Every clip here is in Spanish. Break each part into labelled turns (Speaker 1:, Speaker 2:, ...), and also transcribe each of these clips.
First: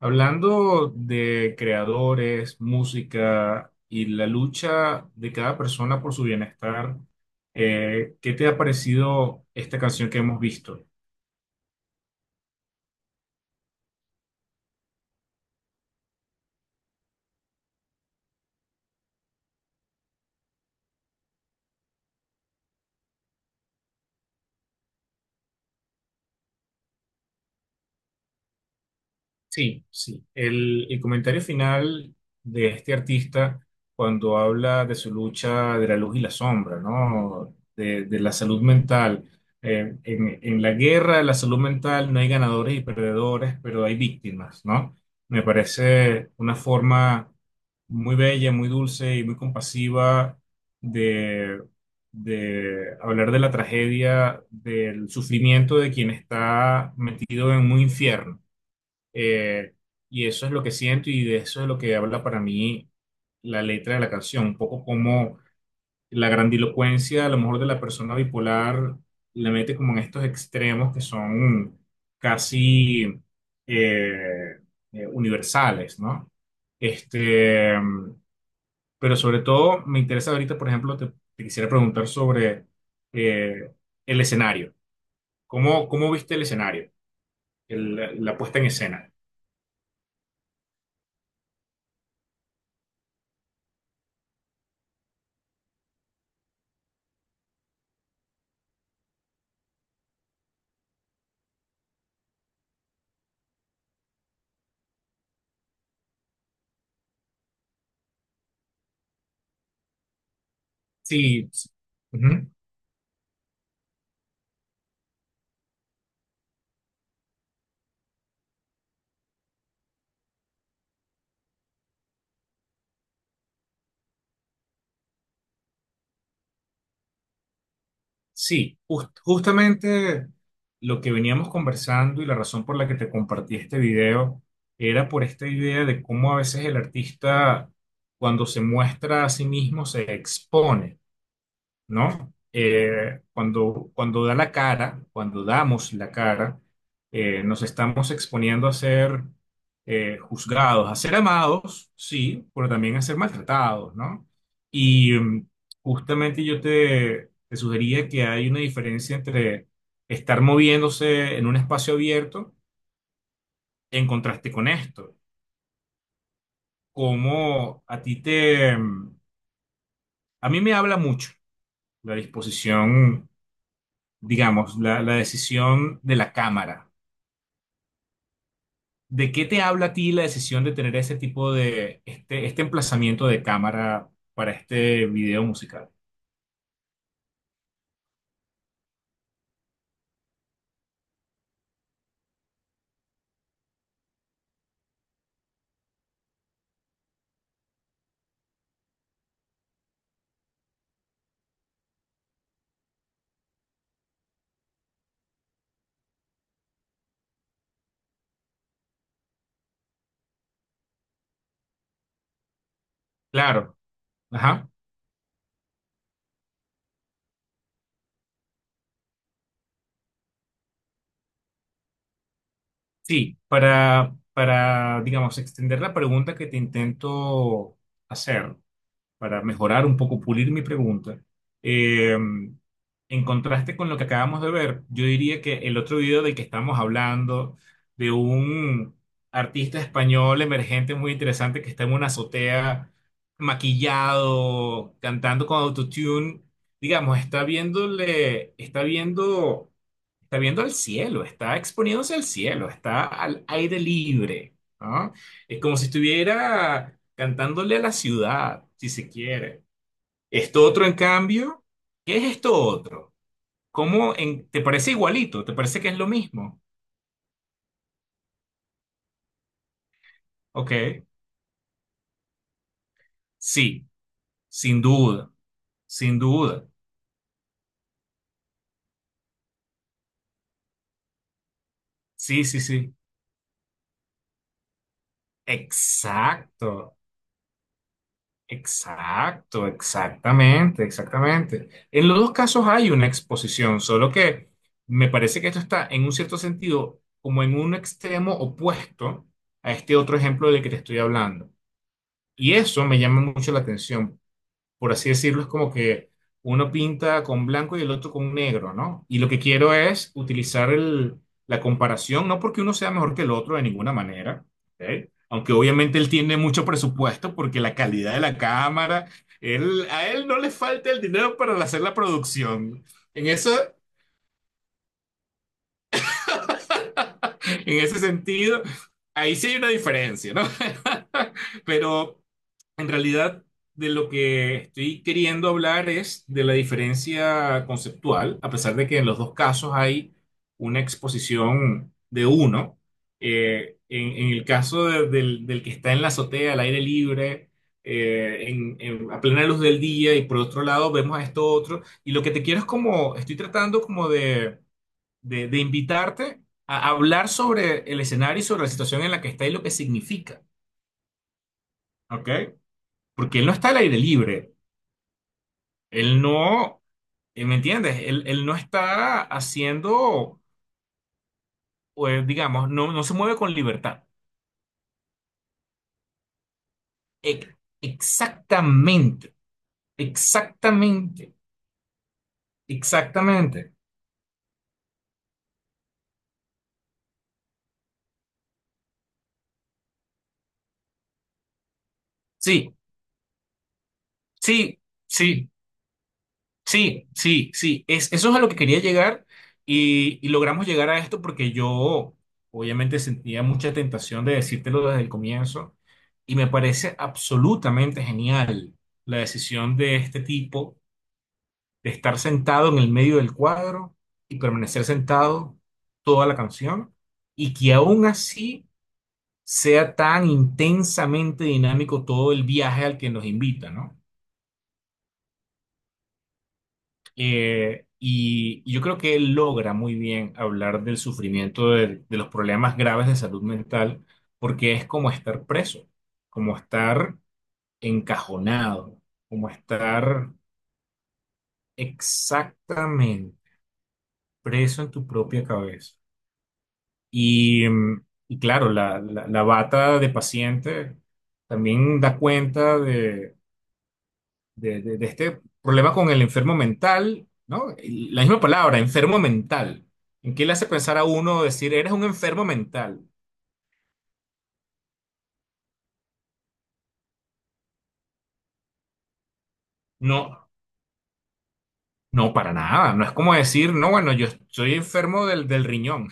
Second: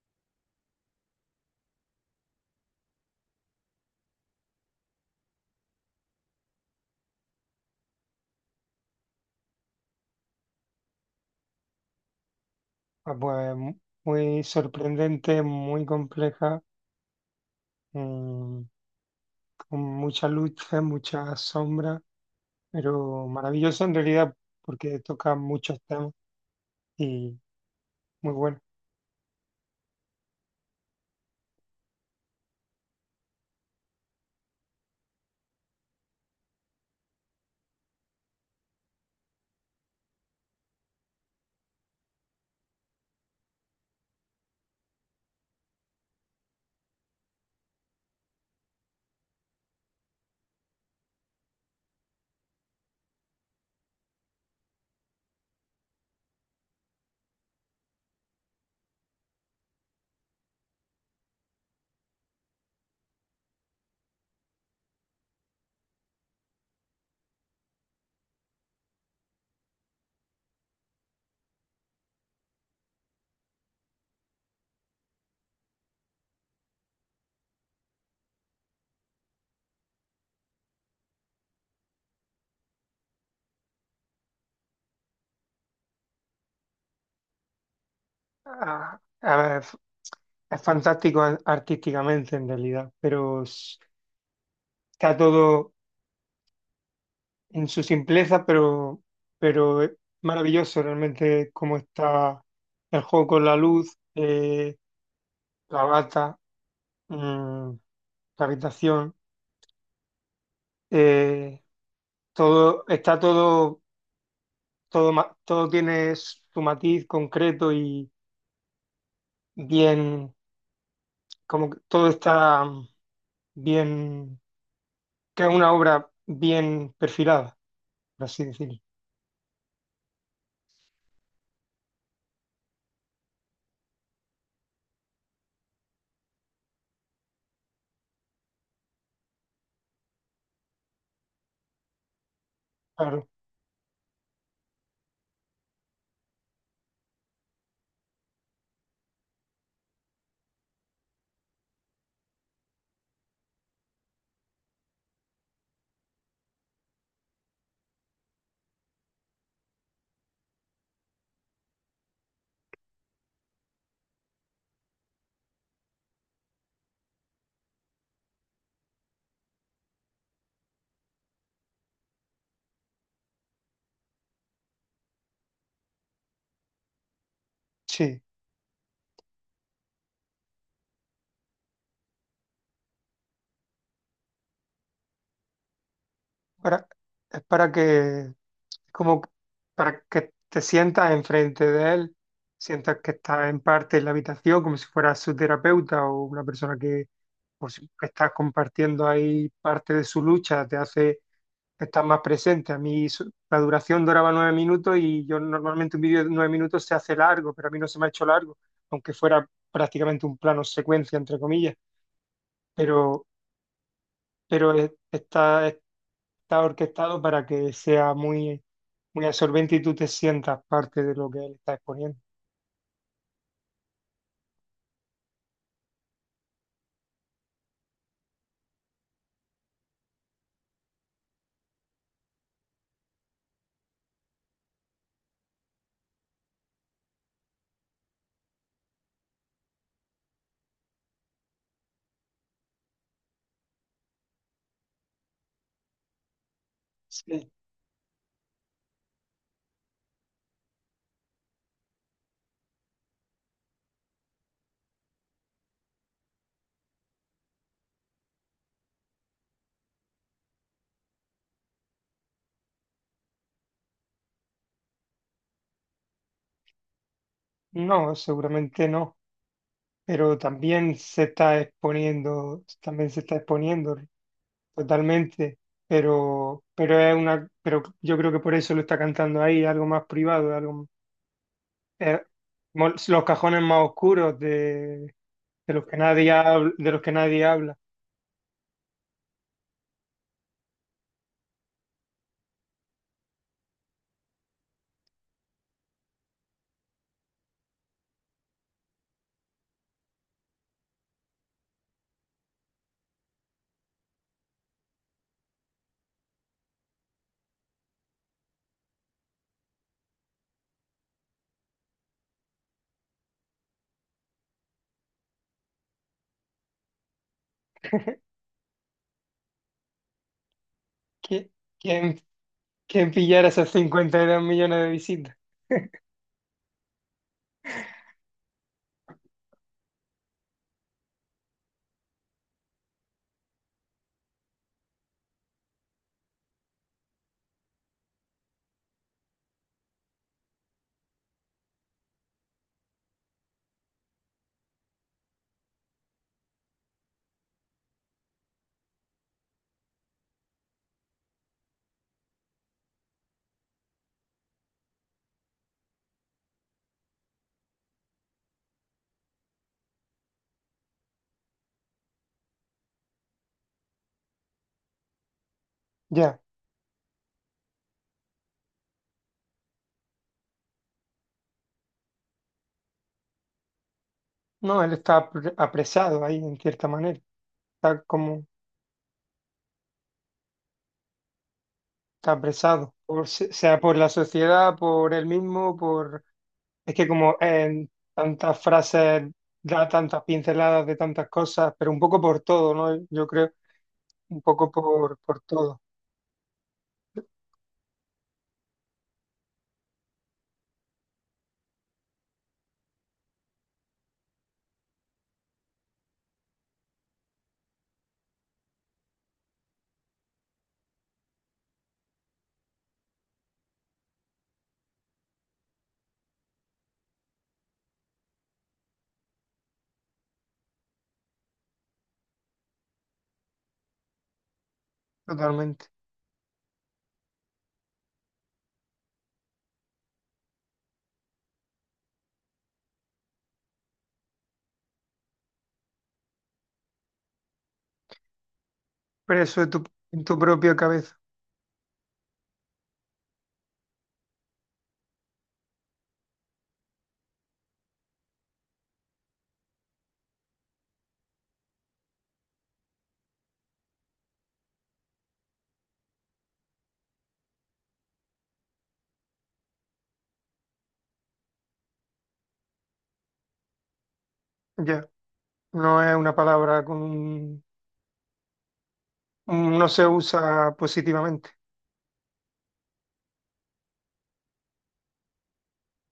Speaker 1: Hablando de creadores, música y la lucha de cada persona por su bienestar, ¿qué te ha parecido esta canción que hemos visto?
Speaker 2: Ah, pues muy sorprendente, muy compleja, mm, con muchas luces, muchas sombras, pero maravillosa en realidad porque toca muchos temas y muy bueno.
Speaker 1: Sí, sí. El comentario final de este artista cuando habla de su lucha de la luz y la sombra, ¿no? De la salud mental. En la guerra de la salud mental no hay ganadores y perdedores, pero hay víctimas, ¿no? Me parece una forma muy bella, muy dulce y muy compasiva de, de hablar de la tragedia, del sufrimiento de quien está metido en un infierno. Eh, y eso es lo que siento y de eso es lo que habla para mí la letra de la canción, un poco como la grandilocuencia a lo mejor de la persona bipolar le mete como en estos extremos que son casi eh, universales, ¿no? Este, pero sobre todo me interesa ahorita, por ejemplo, te quisiera preguntar sobre eh, el escenario. ¿Cómo viste el escenario? La puesta en
Speaker 2: Ah,
Speaker 1: escena.
Speaker 2: a ver, es fantástico artísticamente en realidad, pero está todo en su simpleza, pero es maravilloso realmente cómo está el juego con la luz, la bata, mm, la habitación.
Speaker 1: Sí,
Speaker 2: eh,
Speaker 1: sí. Ujú.
Speaker 2: Todo, está todo, todo, todo tiene su matiz concreto y bien, como que todo está bien, que es una obra bien perfilada, por así
Speaker 1: Sí,
Speaker 2: decirlo.
Speaker 1: justamente lo que veníamos conversando y la razón por la que te compartí este video era por esta idea de cómo a veces el artista, cuando se muestra a sí mismo, se expone. ¿No?
Speaker 2: Claro,
Speaker 1: Cuando da la cara, cuando damos la cara, nos estamos exponiendo a ser juzgados, a ser amados, sí, pero también a ser maltratados, ¿no? Y mm, justamente yo te sugería que hay una diferencia entre estar moviéndose en un espacio abierto en contraste con esto. Como a ti te... mm, A mí me habla mucho la disposición. Digamos, la decisión de la cámara.
Speaker 2: sí.
Speaker 1: ¿De qué te habla a ti la decisión de tener ese tipo de, este emplazamiento de cámara para este video musical?
Speaker 2: Para, es para que, como para que te sientas enfrente de él, sientas que estás en parte en la habitación, como si fueras su terapeuta o una persona que, pues, que estás compartiendo ahí parte de su lucha, te hace estar más presente. A mí la duración duraba 9 minutos y yo normalmente un vídeo de 9 minutos se hace largo, pero a mí no se me ha hecho largo, aunque fuera prácticamente un plano secuencia, entre comillas. Pero
Speaker 1: Claro, ajá.
Speaker 2: pero está, está orquestado para que sea muy, muy absorbente y tú te sientas parte de lo que él está exponiendo.
Speaker 1: Sí, digamos, extender la pregunta que te intento hacer. Para mejorar un poco, pulir mi pregunta, eh, en contraste con lo que acabamos de ver, yo diría que el otro video del que estamos hablando, de un artista español emergente muy interesante que está en una azotea maquillado, cantando con autotune, digamos, está
Speaker 2: Sí.
Speaker 1: viéndole, está viendo al cielo, está exponiéndose al cielo, está al aire libre, ¿no? Es como si estuviera cantándole a la ciudad, si se quiere. Esto otro, en cambio, ¿qué es esto otro? ¿Cómo te parece igualito? ¿Te parece que es lo mismo?
Speaker 2: No, seguramente no, pero
Speaker 1: Ok,
Speaker 2: también se está exponiendo, también se está
Speaker 1: sí,
Speaker 2: exponiendo
Speaker 1: sin duda,
Speaker 2: totalmente,
Speaker 1: sin duda.
Speaker 2: pero es una, pero yo creo que por eso lo está cantando ahí, algo más privado, algo, eh,
Speaker 1: Sí, sí, sí.
Speaker 2: los cajones más oscuros de los que nadie habla, de
Speaker 1: Exacto.
Speaker 2: los que nadie habla.
Speaker 1: Exacto, exactamente, exactamente. En los dos casos hay una exposición, solo que me parece que esto está en un cierto sentido como en un extremo opuesto a este otro ejemplo del que te estoy hablando. Y eso me llama mucho la atención, por así decirlo, es como que uno pinta con blanco y el otro con negro, ¿no? Y lo que quiero es utilizar la comparación, no porque uno sea mejor que el otro de ninguna manera, ¿ok? Aunque obviamente él tiene mucho presupuesto porque la calidad de la cámara, él, a él no le falta el dinero
Speaker 2: ¿Qui-
Speaker 1: para hacer la
Speaker 2: ¿Quién,
Speaker 1: producción.
Speaker 2: que
Speaker 1: En
Speaker 2: pillara
Speaker 1: eso
Speaker 2: esas 52 millones de visitas.
Speaker 1: En ese sentido, ahí sí hay una diferencia, ¿no? Pero en realidad de lo que estoy queriendo hablar es de la diferencia conceptual, a pesar de que en los dos casos hay una exposición de uno. En el caso del que está en la azotea, al aire libre, a plena luz del día, y por otro lado vemos a esto otro. Y lo que te quiero es como, estoy tratando como de invitarte a hablar sobre el escenario y sobre la situación en la que está y lo que significa, ¿ok? Porque él no está al aire libre, él
Speaker 2: Ya,
Speaker 1: no, ¿me entiendes? Él no está haciendo, pues, digamos, no, no se mueve con libertad.
Speaker 2: no, él está apresado ahí en cierta manera.
Speaker 1: E-
Speaker 2: Está como,
Speaker 1: Exactamente, exactamente,
Speaker 2: está apresado, por,
Speaker 1: exactamente.
Speaker 2: sea por la sociedad, por él mismo, por... Es que como en tantas frases da tantas pinceladas de tantas cosas, pero un poco por todo,
Speaker 1: Sí,
Speaker 2: ¿no? Yo creo, un poco
Speaker 1: sí,
Speaker 2: por
Speaker 1: sí.
Speaker 2: todo,
Speaker 1: Sí, sí, sí. Es, eso es a lo que quería llegar y logramos llegar a esto porque yo obviamente sentía mucha tentación de decírtelo desde el comienzo y me parece absolutamente genial la decisión de este tipo de estar sentado en el medio del cuadro y permanecer sentado toda la canción y que aún así sea tan intensamente dinámico todo el viaje al que nos invita, ¿no?
Speaker 2: totalmente.
Speaker 1: Y yo creo que él logra muy bien hablar del sufrimiento, de los problemas graves de salud mental, porque es como estar preso, como estar encajonado, como
Speaker 2: Preso de tu, en
Speaker 1: estar
Speaker 2: tu propia cabeza,
Speaker 1: exactamente preso en tu propia cabeza. Y claro, la bata de paciente también da cuenta de, de este problema con el enfermo mental, ¿no? Y la misma palabra, enfermo mental. ¿En qué le hace pensar a uno decir, eres un enfermo mental?
Speaker 2: ya. No es una palabra con... No se
Speaker 1: No,
Speaker 2: usa positivamente.
Speaker 1: no, para nada. No es como decir, no, bueno, yo estoy enfermo del riñón,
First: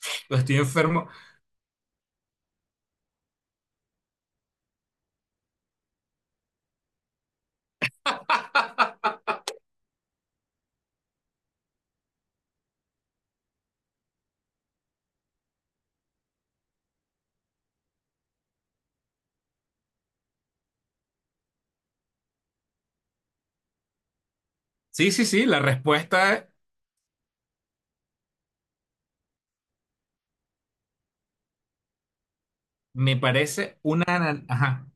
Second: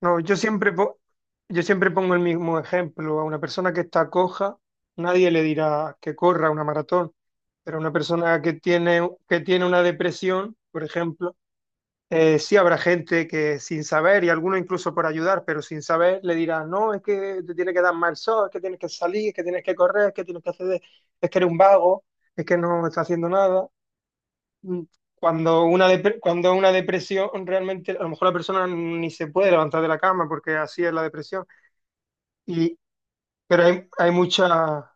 Speaker 2: No,
Speaker 1: o
Speaker 2: yo
Speaker 1: estoy
Speaker 2: siempre,
Speaker 1: enfermo.
Speaker 2: yo siempre pongo el mismo ejemplo. A una persona que está coja, nadie le dirá que corra una maratón, pero a una persona que tiene una depresión, por ejemplo, sí habrá gente que sin saber, y algunos incluso por ayudar, pero sin saber, le dirá, no, es que te tiene que dar mal sol, es que tienes que salir, es que tienes que correr, es que tienes que hacer, es que eres un vago, es que no estás haciendo nada. Mm,
Speaker 1: Sí, sí, sí, la
Speaker 2: Cuando una,
Speaker 1: respuesta
Speaker 2: cuando una depresión, realmente a lo mejor la persona ni se puede levantar de la cama porque así es la depresión. Y,
Speaker 1: me
Speaker 2: pero
Speaker 1: parece
Speaker 2: hay,
Speaker 1: una... Ajá,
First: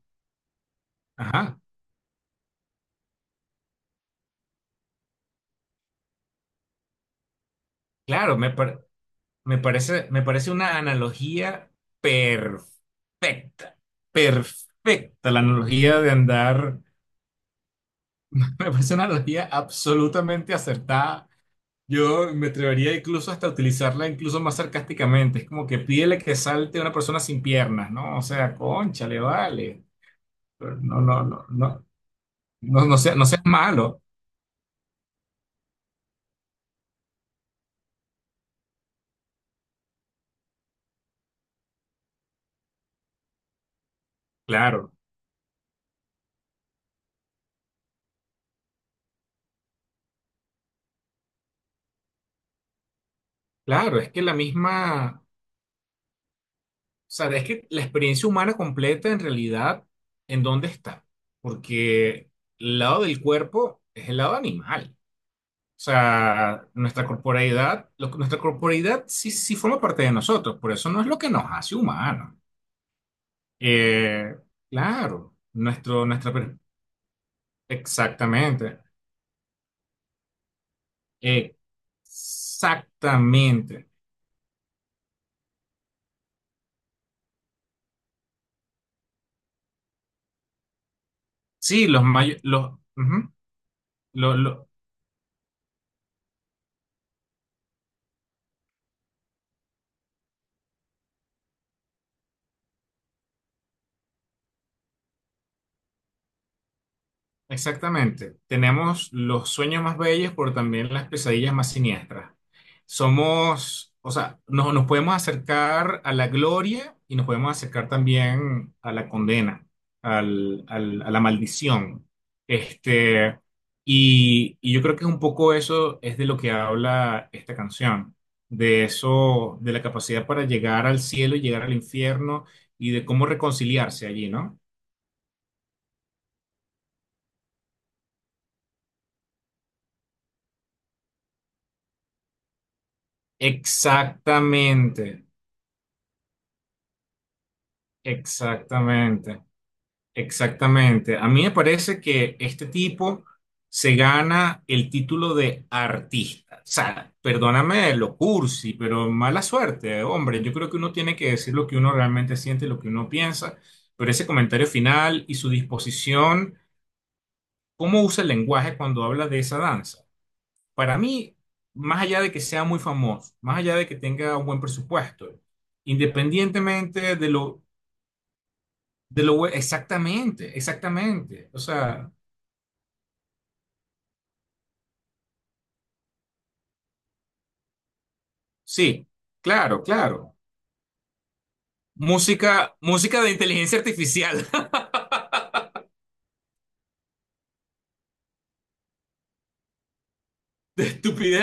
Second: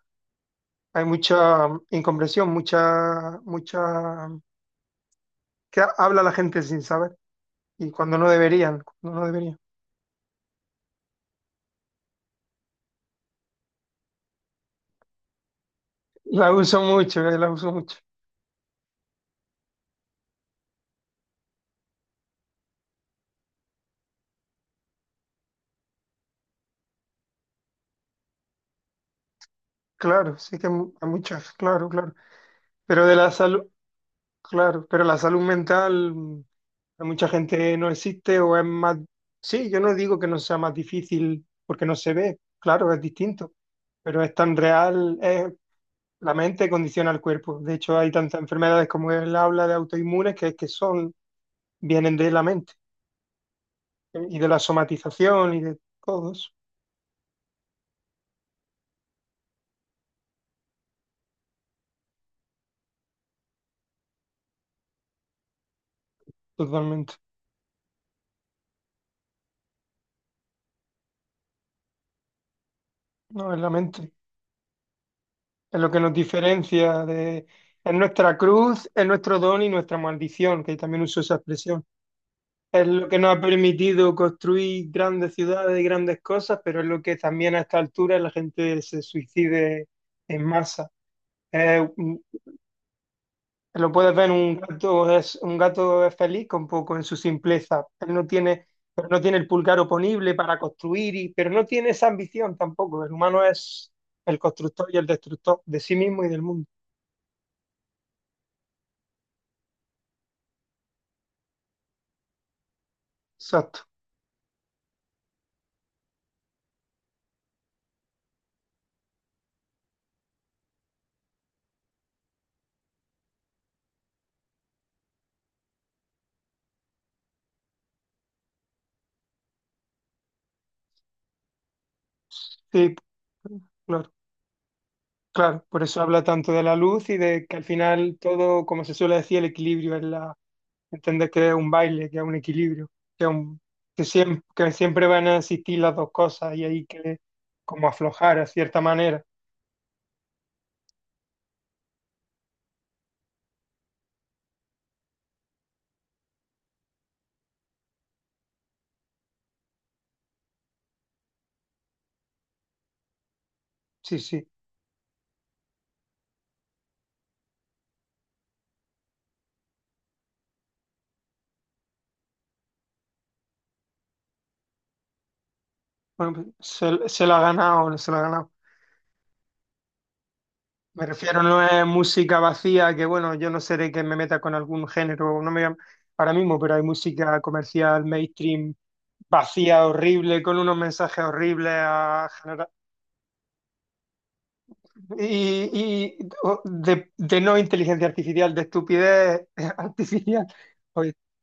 Speaker 2: hay
Speaker 1: ajá,
Speaker 2: mucha incomprensión, mucha, mucha, que habla la gente sin saber y cuando no
Speaker 1: claro,
Speaker 2: deberían, cuando no deberían.
Speaker 1: me parece una analogía perfecta, perfecta la analogía de
Speaker 2: La
Speaker 1: andar.
Speaker 2: uso mucho, la uso mucho.
Speaker 1: Me parece una analogía absolutamente acertada. Yo me atrevería incluso hasta a utilizarla incluso más sarcásticamente. Es como que pídele que salte a una persona sin piernas, ¿no? O sea, concha, le vale.
Speaker 2: Claro, sí que
Speaker 1: Pero no,
Speaker 2: hay
Speaker 1: no, no,
Speaker 2: muchas,
Speaker 1: no,
Speaker 2: claro, claro.
Speaker 1: no,
Speaker 2: Pero de
Speaker 1: no
Speaker 2: la
Speaker 1: seas
Speaker 2: salud,
Speaker 1: malo.
Speaker 2: claro, pero la salud mental. Hay mucha gente no existe o es más... Sí, yo no digo que no sea más difícil porque no se ve, claro, es distinto, pero es tan
Speaker 1: Claro,
Speaker 2: real, la mente condiciona al cuerpo. De hecho, hay tantas enfermedades como él habla de autoinmunes que son, vienen de la mente
Speaker 1: claro, es que la
Speaker 2: y de la
Speaker 1: misma, o
Speaker 2: somatización y de todos,
Speaker 1: sea, es que la experiencia humana completa en realidad, ¿en dónde está? Porque el lado del cuerpo es el lado animal. O sea, nuestra
Speaker 2: totalmente.
Speaker 1: corporeidad, nuestra corporeidad sí, sí forma parte de nosotros, por eso no es lo que nos hace humanos.
Speaker 2: No, es la mente,
Speaker 1: Eh, claro,
Speaker 2: es lo que
Speaker 1: nuestro,
Speaker 2: nos
Speaker 1: nuestra,
Speaker 2: diferencia de... Es nuestra
Speaker 1: exactamente,
Speaker 2: cruz, es nuestro don y nuestra maldición, que también uso esa expresión. Es lo que nos ha
Speaker 1: exactamente.
Speaker 2: permitido construir grandes ciudades y grandes cosas, pero es lo que también a esta altura la gente se suicide en masa.
Speaker 1: Sí,
Speaker 2: Eh,
Speaker 1: los
Speaker 2: un-
Speaker 1: mayores, los, ujú,
Speaker 2: lo puedes ver,
Speaker 1: lo- lo-
Speaker 2: un gato es feliz con poco en su simpleza. Él no tiene, pero no tiene el pulgar oponible para construir, y, pero no tiene esa ambición tampoco. El humano es el constructor y el destructor de sí mismo y del mundo.
Speaker 1: Exactamente. Tenemos los sueños más bellos, pero también las pesadillas más siniestras.
Speaker 2: Exacto.
Speaker 1: Somos, o sea, nos podemos acercar a la gloria y nos podemos acercar también a la condena, a la maldición. Este, y yo creo que un poco eso es de lo que habla esta canción, de eso, de la capacidad para llegar al cielo y llegar al infierno y
Speaker 2: Sí,
Speaker 1: de cómo
Speaker 2: lo
Speaker 1: reconciliarse allí, ¿no?
Speaker 2: claro, por eso habla tanto de la luz y de que al final todo, como se suele decir, el equilibrio es la, entender que es un baile, que es un equilibrio, que, es un- que siempre
Speaker 1: Exactamente.
Speaker 2: van a existir las dos cosas y hay que como aflojar a cierta manera.
Speaker 1: Exactamente, exactamente. A mí me parece que este tipo se gana el título de artista. O sea, perdóname lo cursi, pero mala suerte, hombre. Yo creo que uno tiene que decir lo que uno realmente siente, lo que uno piensa, pero
Speaker 2: Sí,
Speaker 1: ese
Speaker 2: sí.
Speaker 1: comentario final y su disposición, cómo usa el lenguaje cuando habla de esa danza. Para mí, más allá de que sea muy famoso, más allá de que tenga un buen presupuesto,
Speaker 2: Bueno, pues, se,
Speaker 1: independientemente
Speaker 2: se
Speaker 1: de
Speaker 2: lo ha
Speaker 1: lo...
Speaker 2: ganado, no se lo ha ganado.
Speaker 1: Exactamente,
Speaker 2: Me refiero,
Speaker 1: exactamente. O
Speaker 2: no es
Speaker 1: sea,
Speaker 2: música vacía, que bueno, yo no seré que me meta con algún género, no me voy ahora mismo, pero hay música comercial, mainstream,
Speaker 1: sí, claro,
Speaker 2: vacía,
Speaker 1: claro.
Speaker 2: horrible, con unos mensajes horribles a
Speaker 1: Música, música de inteligencia artificial,
Speaker 2: Y, y de no inteligencia artificial, de estupidez artificial.
Speaker 1: de
Speaker 2: Oye,
Speaker 1: estupidez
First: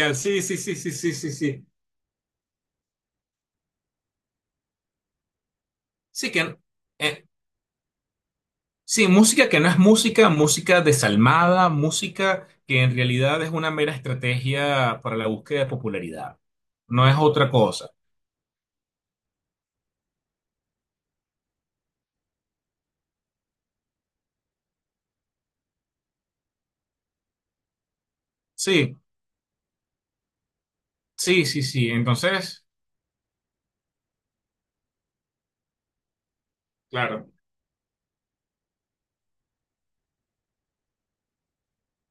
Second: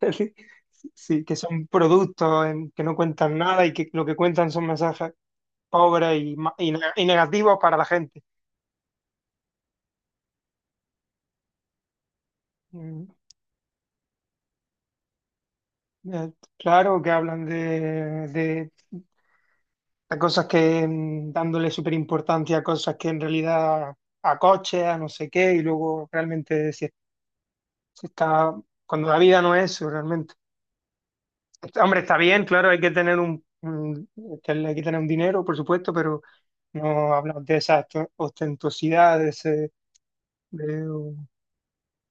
Speaker 2: sí,
Speaker 1: Sí, sí, sí, sí, sí,
Speaker 2: sí,
Speaker 1: sí,
Speaker 2: que son
Speaker 1: sí.
Speaker 2: productos que no cuentan nada y que lo que cuentan son mensajes pobres
Speaker 1: Sí,
Speaker 2: y,
Speaker 1: que,
Speaker 2: y, y
Speaker 1: eh,
Speaker 2: negativos para la gente.
Speaker 1: sí, música que no es música, música desalmada, música que en
Speaker 2: Mm,
Speaker 1: realidad es una mera estrategia para la búsqueda de
Speaker 2: eh,
Speaker 1: popularidad.
Speaker 2: Claro
Speaker 1: No
Speaker 2: que
Speaker 1: es
Speaker 2: hablan
Speaker 1: otra cosa.
Speaker 2: de cosas que dándole súper importancia a cosas que en realidad a coches, a no sé qué, y luego realmente si, si está
Speaker 1: Sí,
Speaker 2: cuando la vida no es eso realmente.
Speaker 1: sí, sí, sí.
Speaker 2: Hombre, está bien,
Speaker 1: Entonces,
Speaker 2: claro, hay que tener este, hay que tener un dinero, por supuesto, pero no
Speaker 1: claro.
Speaker 2: hablamos de esa ostentosidad, de ese, de,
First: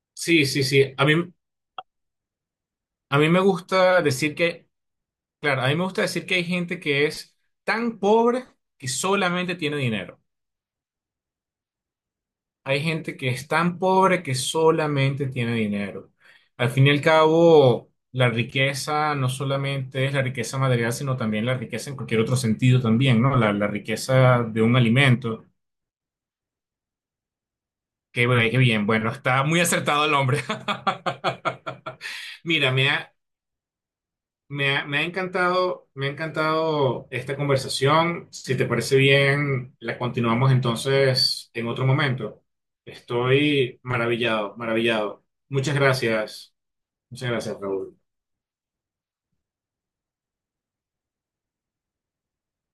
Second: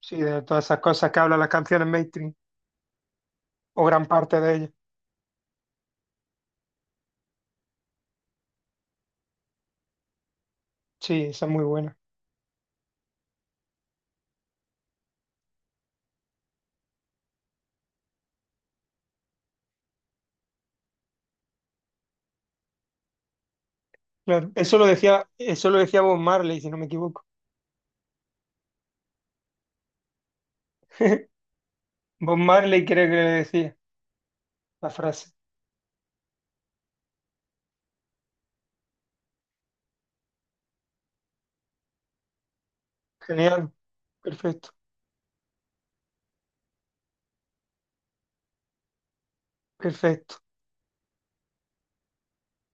Speaker 2: sí, de
Speaker 1: Sí,
Speaker 2: todas
Speaker 1: sí,
Speaker 2: esas
Speaker 1: sí.
Speaker 2: cosas que hablan las canciones mainstream,
Speaker 1: A mí me
Speaker 2: o
Speaker 1: gusta
Speaker 2: gran
Speaker 1: decir
Speaker 2: parte de
Speaker 1: que
Speaker 2: ellas.
Speaker 1: claro, a mí me gusta decir que hay gente que es tan pobre que solamente tiene dinero.
Speaker 2: Sí, esa es muy buena.
Speaker 1: Hay gente que es tan pobre que solamente tiene dinero. Al fin y al cabo, la riqueza no solamente es la riqueza material, sino también la riqueza en cualquier otro sentido también, ¿no? La riqueza
Speaker 2: Claro,
Speaker 1: de un alimento.
Speaker 2: eso lo decía Bob Marley, si no me equivoco.
Speaker 1: Qué, bueno, qué bien, bueno, está muy acertado el hombre.
Speaker 2: Bob
Speaker 1: Mira,
Speaker 2: Marley
Speaker 1: me
Speaker 2: creo
Speaker 1: ha-
Speaker 2: que le decía la frase.
Speaker 1: Me ha encantado esta conversación. Si te parece bien, la continuamos entonces en otro momento.
Speaker 2: Genial,
Speaker 1: Estoy maravillado,
Speaker 2: perfecto,
Speaker 1: maravillado. Muchas gracias. Muchas gracias, Raúl.
Speaker 2: perfecto.